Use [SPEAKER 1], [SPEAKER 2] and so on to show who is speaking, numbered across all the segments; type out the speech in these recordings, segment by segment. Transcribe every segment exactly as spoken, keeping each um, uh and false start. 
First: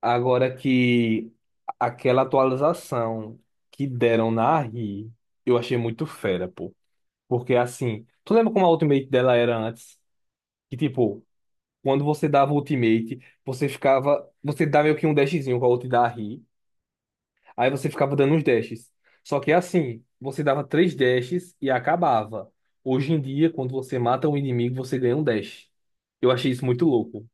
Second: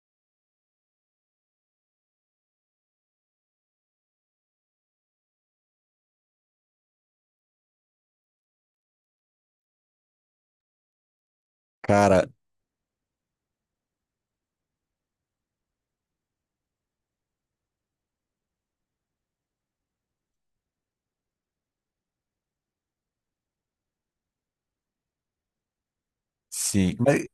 [SPEAKER 1] Agora que aquela atualização que deram na Ri, eu achei muito fera, pô. Porque assim, tu lembra como a ultimate dela era antes? Que tipo, quando
[SPEAKER 2] Cara,
[SPEAKER 1] você dava ultimate, você ficava. Você dava meio que um dashzinho com a ult da Ri. Aí você ficava dando uns dashes. Só que assim, você dava três dashes e acabava. Hoje em dia, quando você mata um inimigo, você ganha um dash. Eu achei isso muito
[SPEAKER 2] sim. Mas,
[SPEAKER 1] louco.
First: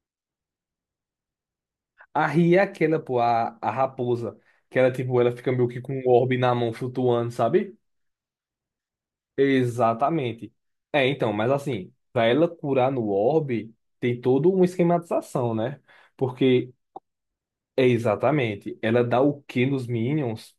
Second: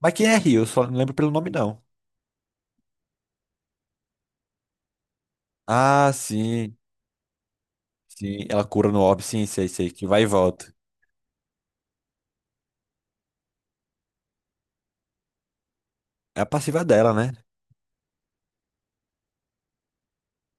[SPEAKER 2] mas quem é Rio? Eu só não lembro pelo nome, não.
[SPEAKER 1] A Ria é aquela, pô, a, a raposa. Que ela, tipo, ela fica meio que com um
[SPEAKER 2] Ah,
[SPEAKER 1] orbe na mão
[SPEAKER 2] sim.
[SPEAKER 1] flutuando, sabe?
[SPEAKER 2] Sim, ela cura no orbe, sim, sei, sei, que vai e
[SPEAKER 1] Exatamente.
[SPEAKER 2] volta.
[SPEAKER 1] É, então, mas assim, pra ela curar no orbe, tem toda uma esquematização, né?
[SPEAKER 2] É a
[SPEAKER 1] Porque,
[SPEAKER 2] passiva dela, né?
[SPEAKER 1] é exatamente, ela dá o Q nos minions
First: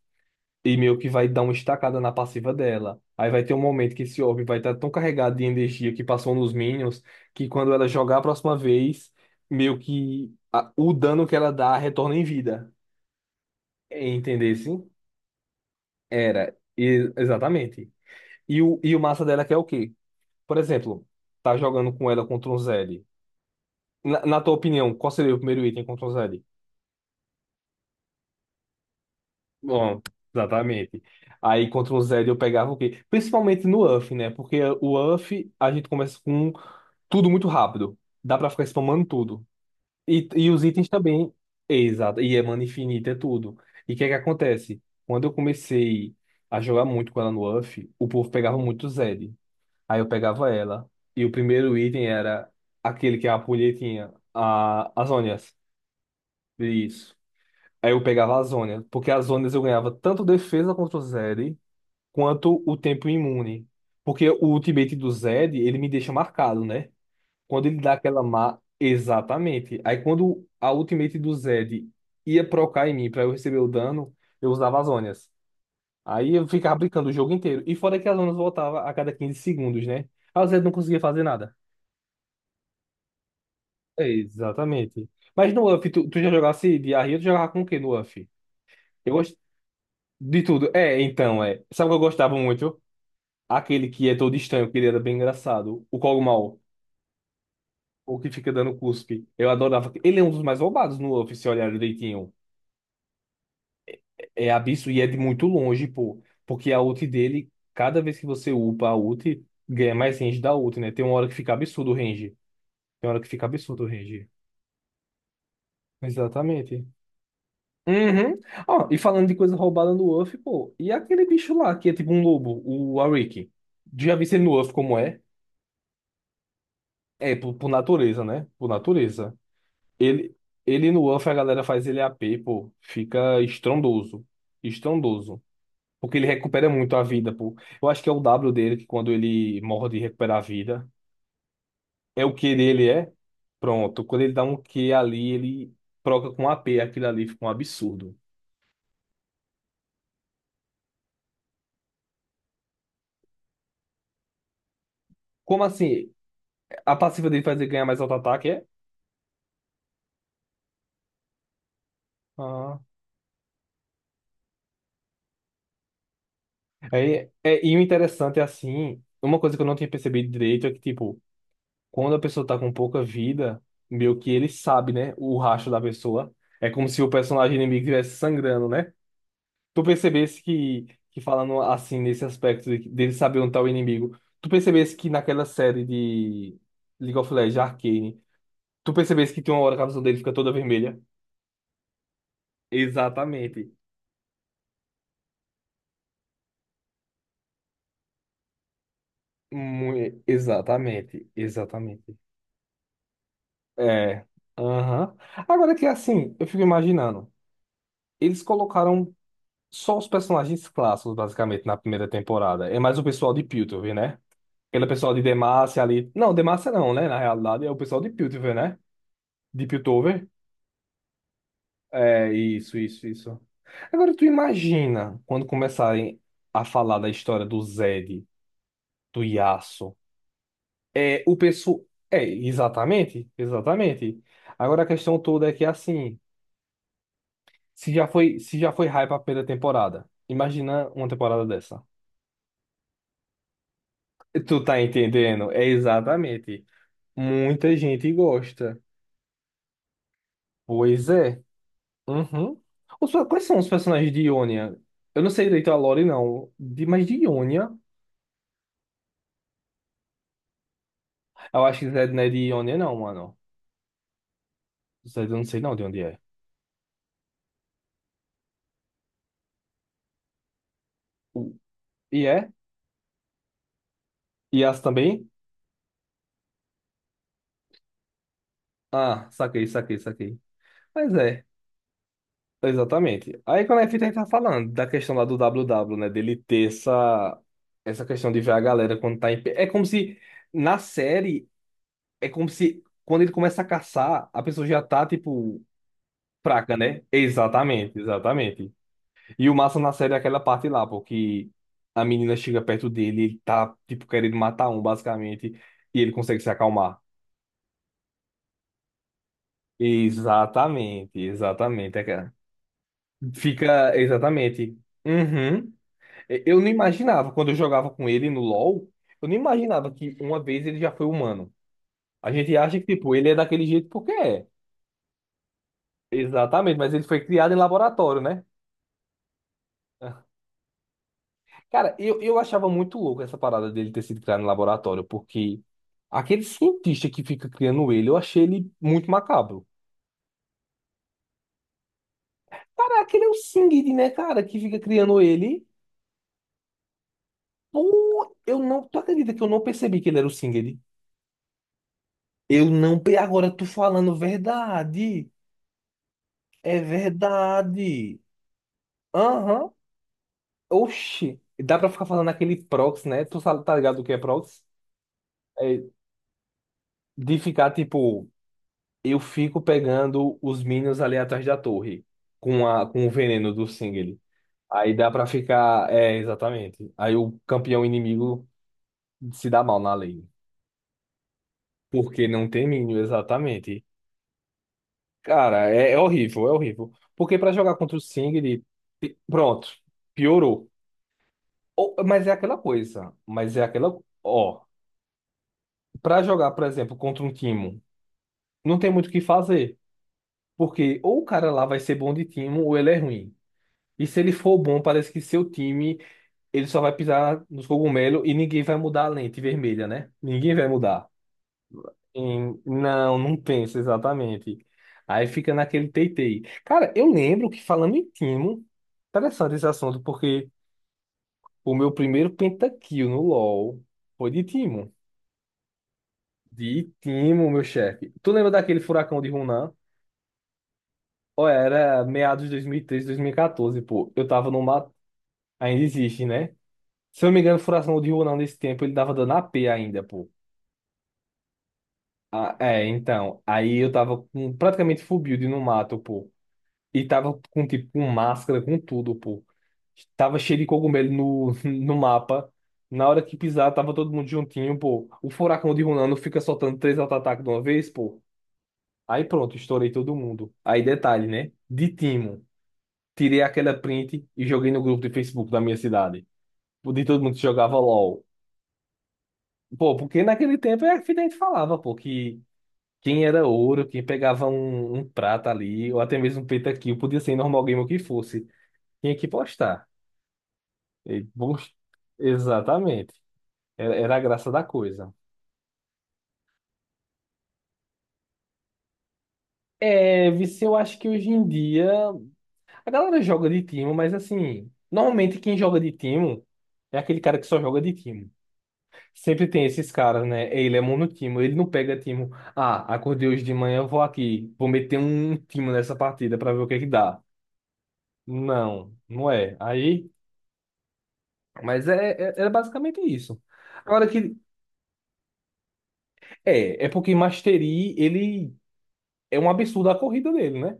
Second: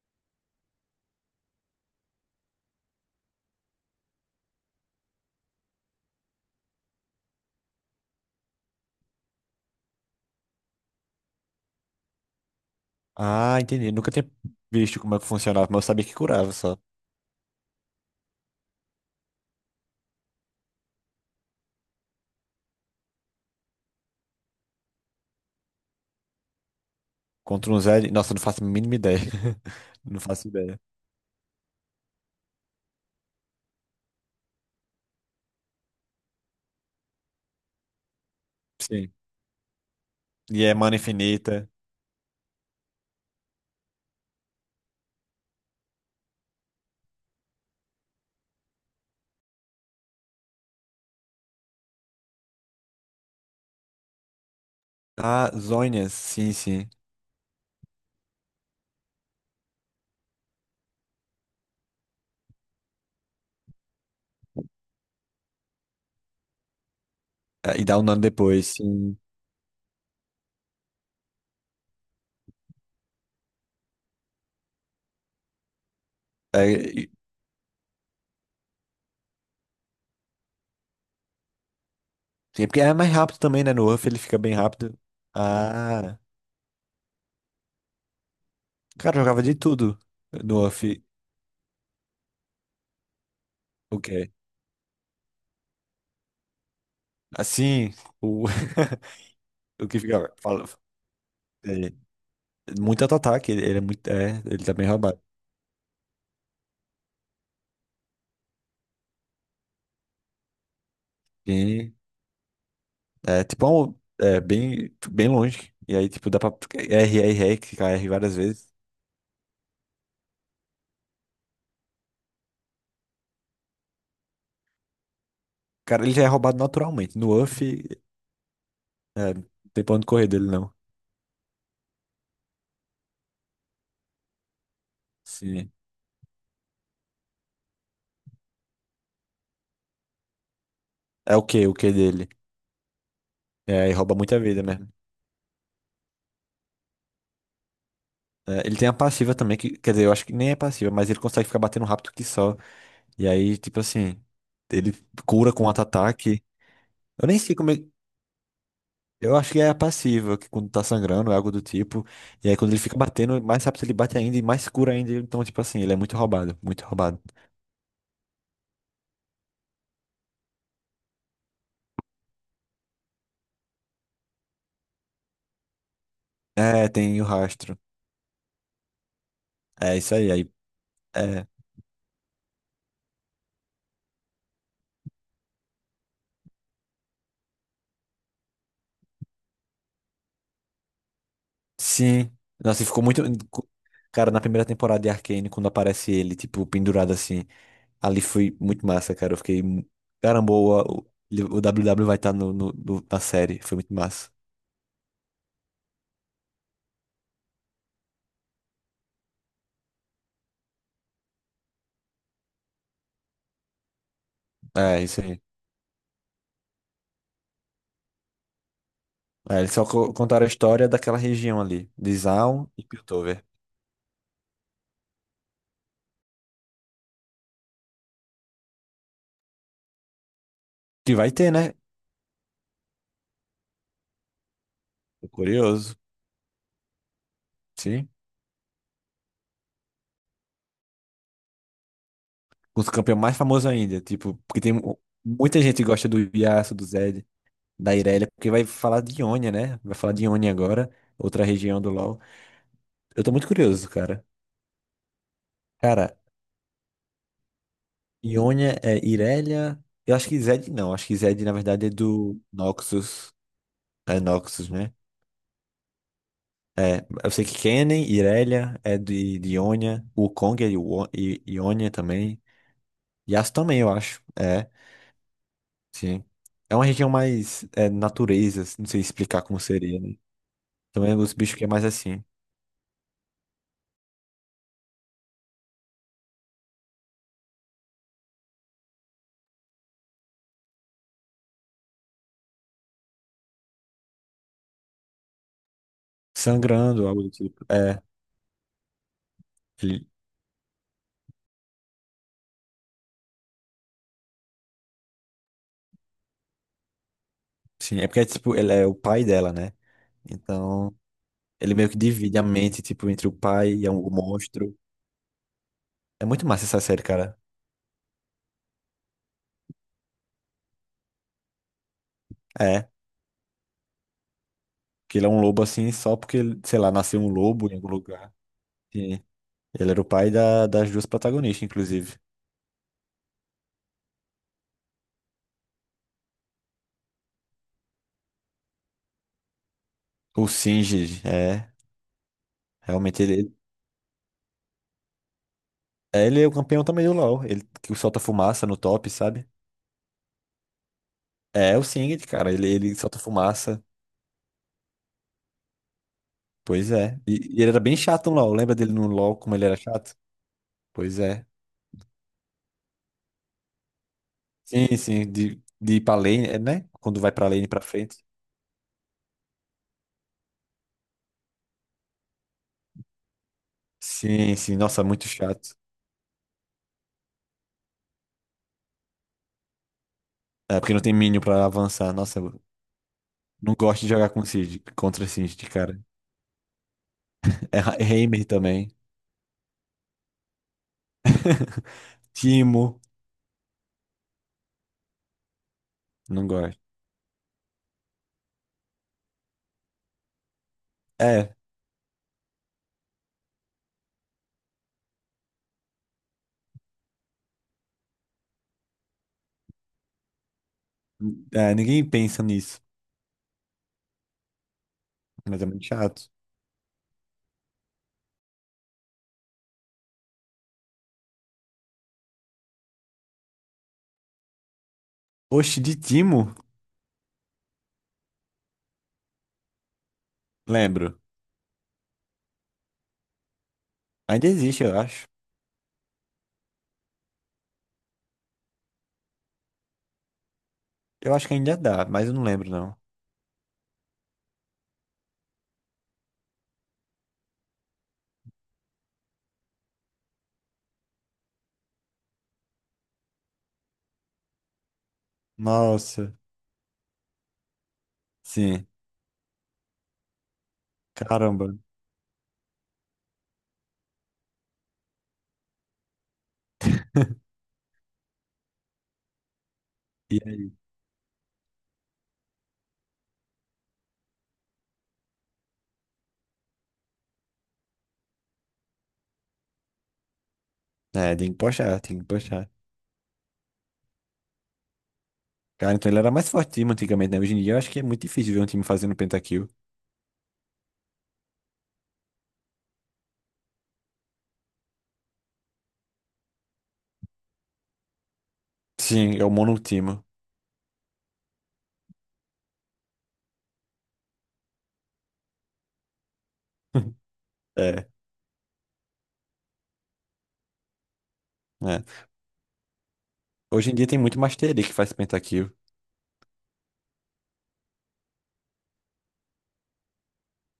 [SPEAKER 1] e meio que vai dar uma estacada na passiva dela. Aí vai ter um momento que esse orbe vai estar tão carregado de energia que passou nos minions, que quando ela jogar a próxima vez, meio que a- o dano que ela dá retorna em vida.
[SPEAKER 2] Ah, entendi. Nunca tinha
[SPEAKER 1] Entender, sim?
[SPEAKER 2] visto como é que funcionava, mas eu sabia que
[SPEAKER 1] Era,
[SPEAKER 2] curava só.
[SPEAKER 1] e- exatamente. E o, e o massa dela é que é o quê? Por exemplo, tá jogando com ela contra um Zed. Na, na tua opinião, qual seria o primeiro item contra um Zed?
[SPEAKER 2] Contra um Zed. Nossa, eu não faço a mínima ideia.
[SPEAKER 1] Bom,
[SPEAKER 2] Não faço ideia.
[SPEAKER 1] exatamente. Aí contra um Zed eu pegava o quê? Principalmente no U F, né? Porque o U F a gente começa com tudo muito rápido. Dá pra ficar spamando
[SPEAKER 2] Sim.
[SPEAKER 1] tudo. E, e os
[SPEAKER 2] E é
[SPEAKER 1] itens
[SPEAKER 2] mana
[SPEAKER 1] também.
[SPEAKER 2] infinita.
[SPEAKER 1] Exato. E é mana infinita, é tudo. E o que é que acontece? Quando eu comecei a jogar muito com ela no U F, o povo pegava muito Zed. Aí eu pegava ela. E o primeiro item era aquele que é a punhetinha, a, as
[SPEAKER 2] Ah,
[SPEAKER 1] ônias.
[SPEAKER 2] Zhonha, sim, sim.
[SPEAKER 1] Isso. Aí eu pegava as ônias, porque as ônias eu ganhava tanto defesa contra o Zed, quanto o tempo imune. Porque o ultimate do Zed, ele me deixa marcado, né? Quando ele
[SPEAKER 2] É, e
[SPEAKER 1] dá
[SPEAKER 2] dá um dano
[SPEAKER 1] aquela má.
[SPEAKER 2] depois, sim.
[SPEAKER 1] Exatamente. Aí quando a ultimate do Zed ia procar em mim pra eu receber o dano, eu usava as ônias. Aí eu
[SPEAKER 2] É,
[SPEAKER 1] ficava brincando
[SPEAKER 2] e-
[SPEAKER 1] o jogo inteiro. E fora que as ônias voltavam a cada quinze segundos, né? Aí o Zed não conseguia fazer nada.
[SPEAKER 2] é porque é mais rápido também, né? No
[SPEAKER 1] É,
[SPEAKER 2] Uff ele fica bem rápido.
[SPEAKER 1] exatamente. Mas no U F, tu,
[SPEAKER 2] Ah,
[SPEAKER 1] tu já jogasse de Arria, tu jogava com o que no U F? Eu
[SPEAKER 2] cara, eu
[SPEAKER 1] gosto
[SPEAKER 2] jogava de tudo
[SPEAKER 1] de
[SPEAKER 2] no
[SPEAKER 1] tudo. É,
[SPEAKER 2] Uff.
[SPEAKER 1] então, é. Sabe o que eu gostava muito? Aquele que
[SPEAKER 2] Ok.
[SPEAKER 1] é todo estranho, que ele era bem engraçado. O Kog'Maw,
[SPEAKER 2] Assim,
[SPEAKER 1] o que
[SPEAKER 2] o,
[SPEAKER 1] fica dando cuspe. Eu
[SPEAKER 2] o
[SPEAKER 1] adorava.
[SPEAKER 2] que
[SPEAKER 1] Ele é um
[SPEAKER 2] fica.
[SPEAKER 1] dos mais
[SPEAKER 2] Fala,
[SPEAKER 1] roubados no U F, se olhar
[SPEAKER 2] é,
[SPEAKER 1] direitinho.
[SPEAKER 2] muito auto-ataque, ele, ele é muito. É,
[SPEAKER 1] É
[SPEAKER 2] ele tá bem
[SPEAKER 1] absurdo e é de
[SPEAKER 2] roubado.
[SPEAKER 1] muito longe, pô. Porque a ult dele, cada vez que você upa a ult, ganha mais range da ult, né? Tem uma hora que fica absurdo o
[SPEAKER 2] Bem,
[SPEAKER 1] range. Tem uma hora que
[SPEAKER 2] é
[SPEAKER 1] fica
[SPEAKER 2] tipo é
[SPEAKER 1] absurdo o
[SPEAKER 2] um.
[SPEAKER 1] range.
[SPEAKER 2] É bem, bem longe. E aí, tipo, dá pra.
[SPEAKER 1] Exatamente.
[SPEAKER 2] R, R, R, clicar R várias
[SPEAKER 1] Uhum.
[SPEAKER 2] vezes.
[SPEAKER 1] Ó, e falando de coisa roubada no Luffy, pô, e aquele bicho lá que é tipo um lobo, o Ariki? Já vi ele no Luffy como é?
[SPEAKER 2] Cara, ele já é roubado naturalmente. No
[SPEAKER 1] É, por, por
[SPEAKER 2] U F,
[SPEAKER 1] natureza, né? Por natureza.
[SPEAKER 2] é, não tem pra onde correr
[SPEAKER 1] Ele,
[SPEAKER 2] dele, não.
[SPEAKER 1] ele no Luffy, a galera faz ele A P, pô. Fica estrondoso. Estrondoso.
[SPEAKER 2] Sim.
[SPEAKER 1] Porque ele recupera muito a vida, pô. Eu acho que é o W dele, que quando ele morre de recuperar a vida,
[SPEAKER 2] É o que o que dele?
[SPEAKER 1] é o Q dele, é?
[SPEAKER 2] É, e
[SPEAKER 1] Pronto.
[SPEAKER 2] rouba
[SPEAKER 1] Quando ele
[SPEAKER 2] muita
[SPEAKER 1] dá um
[SPEAKER 2] vida mesmo.
[SPEAKER 1] Q ali, ele troca com A P. Aquilo ali fica um absurdo.
[SPEAKER 2] É, ele tem a passiva também, que, quer dizer, eu acho que nem é passiva, mas ele consegue ficar batendo rápido que só. E aí, tipo assim, ele cura
[SPEAKER 1] Como
[SPEAKER 2] com
[SPEAKER 1] assim?
[SPEAKER 2] auto-ataque.
[SPEAKER 1] A
[SPEAKER 2] Eu
[SPEAKER 1] passiva
[SPEAKER 2] nem
[SPEAKER 1] dele
[SPEAKER 2] sei
[SPEAKER 1] faz ele
[SPEAKER 2] como é.
[SPEAKER 1] ganhar mais auto-ataque, é?
[SPEAKER 2] Eu acho que é a passiva, que quando tá sangrando, é algo do tipo. E aí quando
[SPEAKER 1] Ah.
[SPEAKER 2] ele fica batendo, mais rápido ele bate ainda e mais cura ainda. Então, tipo assim, ele é muito roubado, muito roubado.
[SPEAKER 1] Aí, é, e o interessante é assim, uma coisa que eu não tinha percebido direito é que, tipo, quando a pessoa tá com pouca vida, meio que ele sabe, né, o rastro da pessoa. É como
[SPEAKER 2] É,
[SPEAKER 1] se o
[SPEAKER 2] tem o
[SPEAKER 1] personagem
[SPEAKER 2] rastro.
[SPEAKER 1] inimigo estivesse sangrando, né? Tu
[SPEAKER 2] É isso aí.
[SPEAKER 1] percebesse
[SPEAKER 2] Aí,
[SPEAKER 1] que, que
[SPEAKER 2] é.
[SPEAKER 1] falando assim, nesse aspecto de, dele saber onde tá o inimigo, tu percebesse que naquela série de League of Legends, Arcane, tu percebesse que tem uma hora que a visão dele fica toda vermelha?
[SPEAKER 2] Sim. Nossa, e ficou muito.
[SPEAKER 1] Exatamente.
[SPEAKER 2] Cara, na primeira temporada de Arcane, quando aparece ele, tipo, pendurado assim, ali foi muito massa, cara. Eu fiquei.
[SPEAKER 1] Mu-
[SPEAKER 2] Caramba, o, o
[SPEAKER 1] Exatamente,
[SPEAKER 2] o W W
[SPEAKER 1] exatamente.
[SPEAKER 2] vai estar no, no- no- na série. Foi muito
[SPEAKER 1] É.
[SPEAKER 2] massa.
[SPEAKER 1] Aham. Agora que assim, eu fico imaginando. Eles colocaram só os personagens clássicos, basicamente, na primeira temporada. É mais o pessoal de Piltover, né? Aquele
[SPEAKER 2] É,
[SPEAKER 1] pessoal
[SPEAKER 2] isso
[SPEAKER 1] de
[SPEAKER 2] aí.
[SPEAKER 1] Demacia ali. Não, Demacia não, né? Na realidade, é o pessoal de Piltover, né?
[SPEAKER 2] É,
[SPEAKER 1] De
[SPEAKER 2] eles só co-
[SPEAKER 1] Piltover.
[SPEAKER 2] contaram a história daquela região ali, de
[SPEAKER 1] É,
[SPEAKER 2] Zaun
[SPEAKER 1] isso,
[SPEAKER 2] e
[SPEAKER 1] isso, isso.
[SPEAKER 2] Piltover.
[SPEAKER 1] Agora tu imagina quando começarem a falar da história do Zed, do Yasuo.
[SPEAKER 2] Que
[SPEAKER 1] É,
[SPEAKER 2] vai
[SPEAKER 1] o
[SPEAKER 2] ter, né?
[SPEAKER 1] pessoal. É, exatamente, exatamente. Agora a questão
[SPEAKER 2] Tô
[SPEAKER 1] toda é que
[SPEAKER 2] curioso.
[SPEAKER 1] assim. Se já
[SPEAKER 2] Sim.
[SPEAKER 1] foi, se já foi hype a primeira temporada, imagina uma temporada dessa.
[SPEAKER 2] Com os campeões mais famosos ainda. Tipo, porque
[SPEAKER 1] Tu
[SPEAKER 2] tem
[SPEAKER 1] tá
[SPEAKER 2] mu-
[SPEAKER 1] entendendo?
[SPEAKER 2] muita
[SPEAKER 1] É
[SPEAKER 2] gente que gosta do
[SPEAKER 1] exatamente.
[SPEAKER 2] Yasuo, do Zed,
[SPEAKER 1] Muita
[SPEAKER 2] da
[SPEAKER 1] gente
[SPEAKER 2] Irelia, porque vai
[SPEAKER 1] gosta.
[SPEAKER 2] falar de Ionia, né? Vai falar de Ionia agora,
[SPEAKER 1] Pois é.
[SPEAKER 2] outra região do LoL.
[SPEAKER 1] Uhum. Os,
[SPEAKER 2] Eu tô
[SPEAKER 1] quais
[SPEAKER 2] muito
[SPEAKER 1] são os
[SPEAKER 2] curioso,
[SPEAKER 1] personagens de
[SPEAKER 2] cara.
[SPEAKER 1] Ionia? Eu não sei direito a lore,
[SPEAKER 2] Cara,
[SPEAKER 1] não. De, mas de Ionia?
[SPEAKER 2] Ionia é Irelia. Eu acho que Zed não. Acho que Zed, na
[SPEAKER 1] Eu acho
[SPEAKER 2] verdade,
[SPEAKER 1] que
[SPEAKER 2] é
[SPEAKER 1] Zed não é de
[SPEAKER 2] do
[SPEAKER 1] Ionia, não,
[SPEAKER 2] Noxus.
[SPEAKER 1] mano.
[SPEAKER 2] É Noxus, né?
[SPEAKER 1] Zed eu não sei não de onde é.
[SPEAKER 2] É, eu sei que Kennen, Irelia é de, de Ionia. O Kong é de Wo- I-
[SPEAKER 1] O-
[SPEAKER 2] Ionia
[SPEAKER 1] E
[SPEAKER 2] também.
[SPEAKER 1] é?
[SPEAKER 2] Yasuo também, eu acho.
[SPEAKER 1] E
[SPEAKER 2] É,
[SPEAKER 1] as também?
[SPEAKER 2] sim. É uma região mais é, natureza, assim, não sei
[SPEAKER 1] Ah,
[SPEAKER 2] explicar como
[SPEAKER 1] saquei,
[SPEAKER 2] seria,
[SPEAKER 1] saquei,
[SPEAKER 2] né?
[SPEAKER 1] saquei.
[SPEAKER 2] Então
[SPEAKER 1] Mas
[SPEAKER 2] é os
[SPEAKER 1] é.
[SPEAKER 2] bichos que é mais assim,
[SPEAKER 1] Exatamente. Aí quando a gente tá falando da questão lá do W W, né? Dele ter essa, essa questão de ver a galera quando tá em pé. É como se na série, é como se quando ele começa a caçar, a pessoa já tá, tipo, fraca, né?
[SPEAKER 2] sangrando, algo do tipo.
[SPEAKER 1] Exatamente,
[SPEAKER 2] É,
[SPEAKER 1] exatamente. E o massa na
[SPEAKER 2] ele,
[SPEAKER 1] série é aquela parte lá, porque a menina chega perto dele, ele tá, tipo, querendo matar um, basicamente, e ele consegue se acalmar.
[SPEAKER 2] sim, é porque tipo, ele é o pai dela, né? Então,
[SPEAKER 1] Exatamente,
[SPEAKER 2] ele meio que
[SPEAKER 1] exatamente. É, cara.
[SPEAKER 2] divide a mente, tipo, entre o pai e
[SPEAKER 1] Fica,
[SPEAKER 2] o monstro.
[SPEAKER 1] exatamente. Uhum.
[SPEAKER 2] É muito
[SPEAKER 1] Eu,
[SPEAKER 2] massa
[SPEAKER 1] não
[SPEAKER 2] essa série,
[SPEAKER 1] imaginava,
[SPEAKER 2] cara.
[SPEAKER 1] quando eu jogava com ele no LoL, eu não imaginava que uma vez ele já foi humano. A gente acha que,
[SPEAKER 2] É,
[SPEAKER 1] tipo, ele é daquele jeito porque é.
[SPEAKER 2] que ele é um lobo assim, só porque, ele,
[SPEAKER 1] Exatamente,
[SPEAKER 2] sei lá,
[SPEAKER 1] mas ele
[SPEAKER 2] nasceu
[SPEAKER 1] foi
[SPEAKER 2] um
[SPEAKER 1] criado em
[SPEAKER 2] lobo em algum
[SPEAKER 1] laboratório,
[SPEAKER 2] lugar.
[SPEAKER 1] né?
[SPEAKER 2] Sim. Ele era o pai da, das duas protagonistas,
[SPEAKER 1] Cara,
[SPEAKER 2] inclusive.
[SPEAKER 1] eu, eu achava muito louco essa parada dele ter sido criado em laboratório, porque aquele cientista que fica criando ele, eu achei ele muito macabro.
[SPEAKER 2] O Singed, é.
[SPEAKER 1] Cara,
[SPEAKER 2] Realmente
[SPEAKER 1] aquele é o
[SPEAKER 2] ele,
[SPEAKER 1] Singed, né, cara, que fica criando ele.
[SPEAKER 2] ele é o campeão também do LoL. Ele que solta
[SPEAKER 1] Pô, eu
[SPEAKER 2] fumaça no
[SPEAKER 1] não, tu
[SPEAKER 2] top,
[SPEAKER 1] acredita que
[SPEAKER 2] sabe?
[SPEAKER 1] eu não percebi que ele era o Singed?
[SPEAKER 2] É o Singed, cara. Ele,
[SPEAKER 1] Eu
[SPEAKER 2] ele
[SPEAKER 1] não, pe-
[SPEAKER 2] solta
[SPEAKER 1] Agora tu
[SPEAKER 2] fumaça.
[SPEAKER 1] falando verdade. É
[SPEAKER 2] Pois é. E, e ele era bem
[SPEAKER 1] verdade.
[SPEAKER 2] chato no LoL. Lembra dele no LoL como ele
[SPEAKER 1] Aham.
[SPEAKER 2] era chato? Pois
[SPEAKER 1] Oxi.
[SPEAKER 2] é.
[SPEAKER 1] Dá pra ficar falando aquele proxy, né? Tu sabe, tá ligado o que é proxy?
[SPEAKER 2] Sim, sim. De,
[SPEAKER 1] É
[SPEAKER 2] de ir pra lane, é, né? Quando vai
[SPEAKER 1] de
[SPEAKER 2] pra lane
[SPEAKER 1] ficar,
[SPEAKER 2] pra frente.
[SPEAKER 1] tipo, eu fico pegando os minions ali atrás da torre com, a, com o veneno do Singeli.
[SPEAKER 2] Sim, sim.
[SPEAKER 1] Aí
[SPEAKER 2] Nossa,
[SPEAKER 1] dá pra
[SPEAKER 2] muito chato.
[SPEAKER 1] ficar. É, exatamente. Aí o campeão inimigo se dá mal na lane.
[SPEAKER 2] É porque não tem minion pra avançar.
[SPEAKER 1] Porque
[SPEAKER 2] Nossa,
[SPEAKER 1] não
[SPEAKER 2] eu
[SPEAKER 1] tem minion,
[SPEAKER 2] não
[SPEAKER 1] exatamente.
[SPEAKER 2] gosto de jogar com Singed, contra Singed,
[SPEAKER 1] Cara, é,
[SPEAKER 2] cara.
[SPEAKER 1] é horrível, é horrível. Porque pra jogar
[SPEAKER 2] É Ra-
[SPEAKER 1] contra o
[SPEAKER 2] Heimer
[SPEAKER 1] Singeli,
[SPEAKER 2] também.
[SPEAKER 1] pronto, piorou. Ou- Mas é aquela
[SPEAKER 2] Timo.
[SPEAKER 1] coisa. Mas é aquela. Ó, pra
[SPEAKER 2] Não
[SPEAKER 1] jogar, por
[SPEAKER 2] gosto.
[SPEAKER 1] exemplo, contra um time, não tem muito o que fazer. Porque ou o cara
[SPEAKER 2] É,
[SPEAKER 1] lá vai ser bom de time ou ele é ruim. E se ele for bom, parece que seu time, ele só vai pisar nos cogumelos e ninguém vai mudar a lente vermelha, né? Ninguém vai mudar.
[SPEAKER 2] é, ninguém pensa
[SPEAKER 1] Em-
[SPEAKER 2] nisso.
[SPEAKER 1] Não, não pensa exatamente. Aí fica
[SPEAKER 2] Mas é muito
[SPEAKER 1] naquele
[SPEAKER 2] chato.
[SPEAKER 1] teitei. Cara, eu lembro que falando em time, interessante esse assunto, porque o meu primeiro pentakill no LoL foi de Timo.
[SPEAKER 2] Oxe, de Timo?
[SPEAKER 1] De Timo, meu chefe. Tu lembra daquele furacão de Hunan?
[SPEAKER 2] Lembro.
[SPEAKER 1] Ou era meados de dois mil e treze, dois mil e quatorze, pô. Eu
[SPEAKER 2] Ainda
[SPEAKER 1] tava no
[SPEAKER 2] existe,
[SPEAKER 1] mato.
[SPEAKER 2] eu acho.
[SPEAKER 1] Ainda existe, né? Se eu não me engano, o furacão de Hunan nesse tempo, ele tava dando A P ainda, pô.
[SPEAKER 2] Eu acho que ainda dá, mas eu não
[SPEAKER 1] Ah,
[SPEAKER 2] lembro,
[SPEAKER 1] é,
[SPEAKER 2] não.
[SPEAKER 1] então. Aí eu tava com praticamente full build no mato, pô. E tava com, tipo, com máscara, com tudo, pô. Tava cheio de cogumelo no, no mapa. Na hora que pisar, tava todo mundo juntinho, pô. O furacão de Hunan não
[SPEAKER 2] Nossa,
[SPEAKER 1] fica soltando três auto-ataques de uma vez, pô.
[SPEAKER 2] sim.
[SPEAKER 1] Aí pronto, estourei todo mundo. Aí detalhe, né?
[SPEAKER 2] Caramba.
[SPEAKER 1] De timo, tirei aquela print e joguei no grupo de Facebook da minha cidade. De todo mundo que jogava LOL. Pô, porque
[SPEAKER 2] E
[SPEAKER 1] naquele
[SPEAKER 2] aí?
[SPEAKER 1] tempo é que a gente falava, pô, que quem era ouro, quem pegava um, um prata ali, ou até mesmo um pentakill, podia ser normal game o que fosse. Tinha que postar. E,
[SPEAKER 2] É, tem que
[SPEAKER 1] post-
[SPEAKER 2] puxar, tem que puxar.
[SPEAKER 1] Exatamente. Era, era a graça da coisa.
[SPEAKER 2] Cara, então ele era mais forte time antigamente, né? Hoje em dia eu acho que é muito difícil ver um time fazendo pentakill.
[SPEAKER 1] É, vice, eu acho que hoje em dia. A galera joga de timo, mas assim, normalmente quem joga de timo é aquele cara que só joga de timo.
[SPEAKER 2] Sim, é
[SPEAKER 1] Sempre
[SPEAKER 2] o
[SPEAKER 1] tem esses
[SPEAKER 2] monotimo.
[SPEAKER 1] caras, né? Ele é monotimo, ele não pega timo. Ah, acordei hoje de manhã, vou aqui, vou meter um timo nessa partida pra ver o que é que dá.
[SPEAKER 2] É,
[SPEAKER 1] Não, não é. Aí, mas
[SPEAKER 2] né?
[SPEAKER 1] é, é, é basicamente isso.
[SPEAKER 2] Hoje em dia
[SPEAKER 1] Agora
[SPEAKER 2] tem
[SPEAKER 1] que
[SPEAKER 2] muito Master Yi que faz pentakill,
[SPEAKER 1] é, é porque Mastery, ele é um absurdo a corrida dele, né?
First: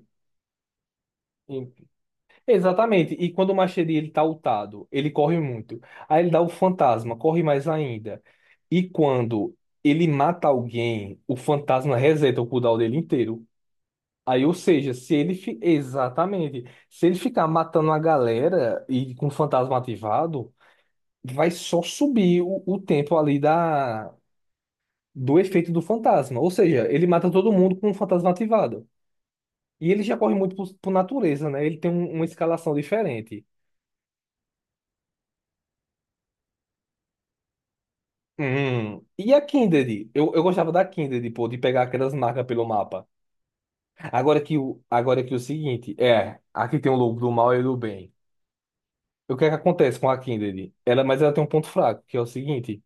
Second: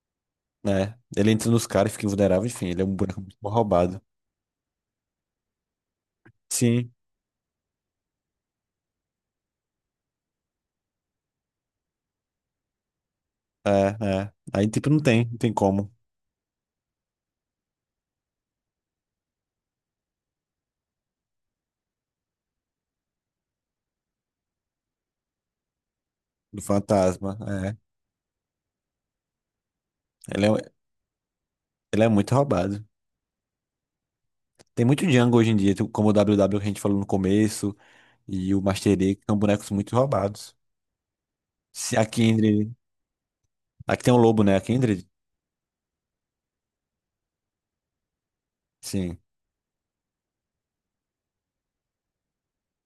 [SPEAKER 2] né? Ele entra nos caras, fica invulnerável, enfim, ele é um
[SPEAKER 1] Exatamente.
[SPEAKER 2] boneco
[SPEAKER 1] E
[SPEAKER 2] muito
[SPEAKER 1] quando
[SPEAKER 2] mal
[SPEAKER 1] o Machete
[SPEAKER 2] roubado.
[SPEAKER 1] ele tá ultado, ele corre muito. Aí ele dá o
[SPEAKER 2] Sim,
[SPEAKER 1] fantasma, corre mais ainda. E quando ele mata alguém, o fantasma reseta o cooldown dele inteiro.
[SPEAKER 2] é, é.
[SPEAKER 1] Aí, ou
[SPEAKER 2] Aí, tipo,
[SPEAKER 1] seja,
[SPEAKER 2] não
[SPEAKER 1] se
[SPEAKER 2] tem,
[SPEAKER 1] ele
[SPEAKER 2] não tem
[SPEAKER 1] fi-
[SPEAKER 2] como.
[SPEAKER 1] exatamente, se ele ficar matando a galera e com o fantasma ativado, vai só subir o, o tempo ali da do efeito do fantasma. Ou
[SPEAKER 2] Do
[SPEAKER 1] seja, ele mata
[SPEAKER 2] fantasma,
[SPEAKER 1] todo mundo
[SPEAKER 2] é.
[SPEAKER 1] com o fantasma ativado. E ele já corre
[SPEAKER 2] Ele
[SPEAKER 1] muito
[SPEAKER 2] é,
[SPEAKER 1] por, por natureza, né? Ele tem
[SPEAKER 2] ele é
[SPEAKER 1] um- uma
[SPEAKER 2] muito
[SPEAKER 1] escalação
[SPEAKER 2] roubado.
[SPEAKER 1] diferente.
[SPEAKER 2] Tem muito Django hoje em dia, tu- como o W W que a gente falou no começo, e o Master
[SPEAKER 1] Hum.
[SPEAKER 2] Yi, que
[SPEAKER 1] E
[SPEAKER 2] são
[SPEAKER 1] a
[SPEAKER 2] bonecos muito
[SPEAKER 1] Kindred? Eu, eu
[SPEAKER 2] roubados.
[SPEAKER 1] gostava da Kindred, pô, de pegar
[SPEAKER 2] Se a
[SPEAKER 1] aquelas marcas pelo
[SPEAKER 2] Kindred.
[SPEAKER 1] mapa.
[SPEAKER 2] Aqui tem um
[SPEAKER 1] Agora
[SPEAKER 2] lobo, né?
[SPEAKER 1] que
[SPEAKER 2] A
[SPEAKER 1] o,
[SPEAKER 2] Kindred?
[SPEAKER 1] agora que o seguinte, é, aqui tem o lobo do mal e do bem.
[SPEAKER 2] Sim.
[SPEAKER 1] O que é que acontece com a Kindred? Ela, mas ela tem um ponto fraco, que é o seguinte,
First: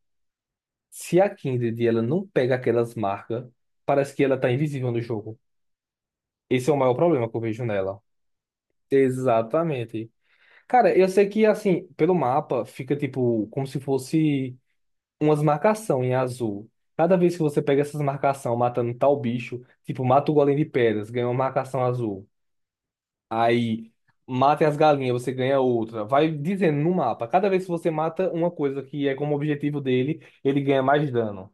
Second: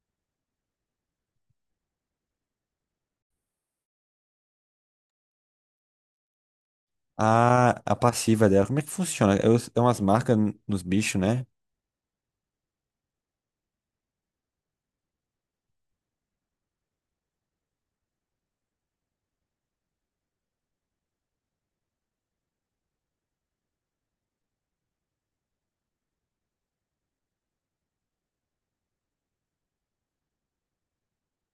[SPEAKER 1] se a Kindred ela não pega aquelas marcas, parece que ela tá invisível no jogo. Esse é o maior problema que eu vejo
[SPEAKER 2] A, a
[SPEAKER 1] nela.
[SPEAKER 2] passiva dela, como é que funciona? É, os- é umas
[SPEAKER 1] Exatamente.
[SPEAKER 2] marcas n- nos
[SPEAKER 1] Cara, eu
[SPEAKER 2] bichos,
[SPEAKER 1] sei que
[SPEAKER 2] né?
[SPEAKER 1] assim, pelo mapa fica tipo como se fosse umas marcação em azul. Cada vez que você pega essas marcação matando tal bicho, tipo, mata o golem de pedras, ganha uma marcação azul. Aí, mata as galinhas, você ganha outra. Vai dizendo no mapa. Cada vez que você mata uma coisa que é como objetivo dele, ele ganha mais dano.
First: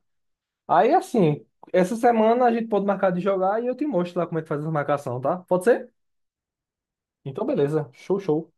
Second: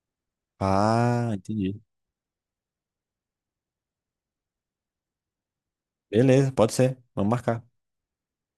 [SPEAKER 1] Aí,
[SPEAKER 2] Ah,
[SPEAKER 1] assim,
[SPEAKER 2] entendi.
[SPEAKER 1] essa semana a gente pode marcar de jogar e eu te mostro lá como é que faz essa marcação, tá? Pode ser?
[SPEAKER 2] Beleza, pode ser. Vamos
[SPEAKER 1] Então,
[SPEAKER 2] marcar.
[SPEAKER 1] beleza. Show, show.